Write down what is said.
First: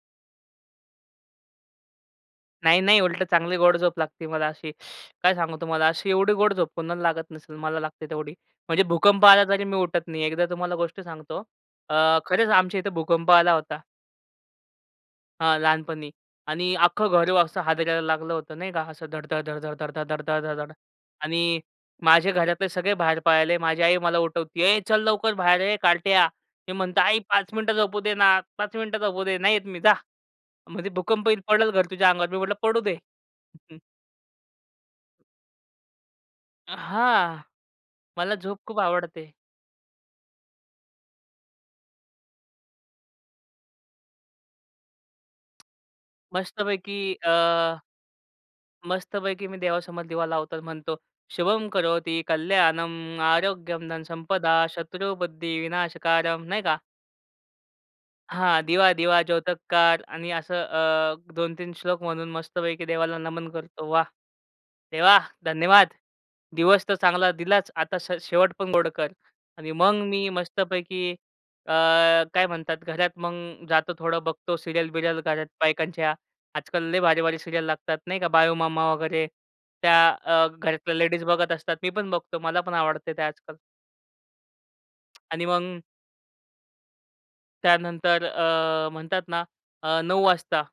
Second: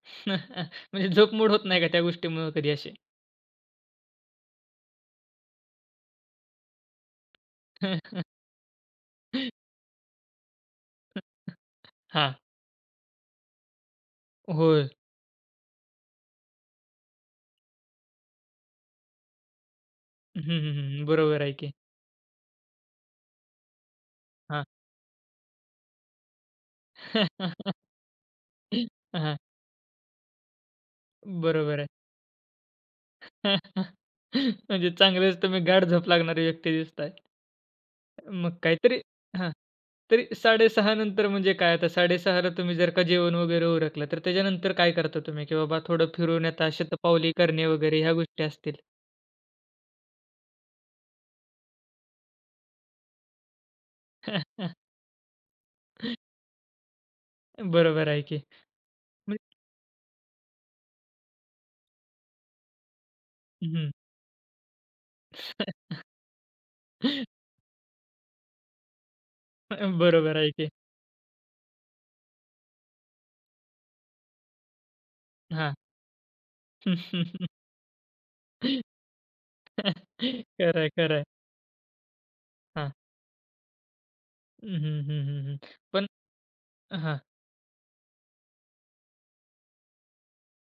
म्हणजे झोप मोड होत नाही का त्या गोष्टीमुळं कधी नाही अशी? नाही उलटं चांगली गोड झोप लागते मला अशी. काय सांगू तुम्हाला अशी एवढी गोड झोप कोणाला लागत नसेल, मला लागते तेवढी. म्हणजे भूकंप आला तरी मी उठत नाही. एकदा तुम्हाला गोष्ट सांगतो. अ, हां. खरंच आमच्या इथे भूकंप आला होता. होय. हां, लहानपणी आणि अख्खं घर असं हादरायला लागलं होतं नाही का असं धडधड धड धड धड धड धड हं, धड हं, धड-धड हं, हं. बरोबर आहे आणि की. माझे घरातले सगळे बाहेर पाळले. माझी आई मला उठवती, हां. "ए चल लवकर बाहेर ये कार्ट्या." मी म्हणतो, "आई 5 मिनिटं झोपू दे ना, 5 मिनिटं झोपू हां. दे. नाही येत मी जा." म्हटली, "भूकंप येईल, पडल बरोबर घर आहे. तुझ्या अंगावर." मी म्हंटलं, "पडू दे." म्हणजे चांगलेच तुम्ही गाढ झोप लागणारे व्यक्ती दिसत आहे. हां, मला मग झोप खूप काहीतरी आवडते. हां, तरी 6:30 नंतर म्हणजे काय? आता 6:30ला तुम्ही जर का जेवण वगैरे उरकलं, तर त्याच्यानंतर काय करता तुम्ही, की बाबा थोडं फिरून येता, मस्तपैकी शतपावली अ, करणे वगैरे ह्या गोष्टी असतील? मस्तपैकी मी देवासमोर दिवा लावतो आणि म्हणतो, शुभं करोति कल्याणम आरोग्यम धन संपदा शत्रु बुद्धि विनाशकारम. नाही का. बरोबर आहे की हां, दिवा दिवा मग ज्योतकार आणि असं अ, 2-3 श्लोक म्हणून मस्तपैकी देवाला नमन करतो. हं. वाह! देवा, धन्यवाद. दिवस तर चांगला दिलाच आता स शेवट पण गोड कर आणि मग हं, मी बरोबर आहे की. मस्तपैकी अ, काय म्हणतात घरात मग जातो, थोडं बघतो सीरियल बिरियल घरात हां. बायकांच्या. आजकाल लय भारी-भारी सीरियल लागतात नाही का बाळू मामा वगैरे, त्या अ, खरंय, घरातल्या लेडीज खरंय. बघत असतात. मी पण बघतो मला पण हां. आवडते ते आजकाल. हं, हं, हं, हं, आणि हं. मग पण हां. त्यानंतर अ, म्हणतात ना अ, 9 वाजता.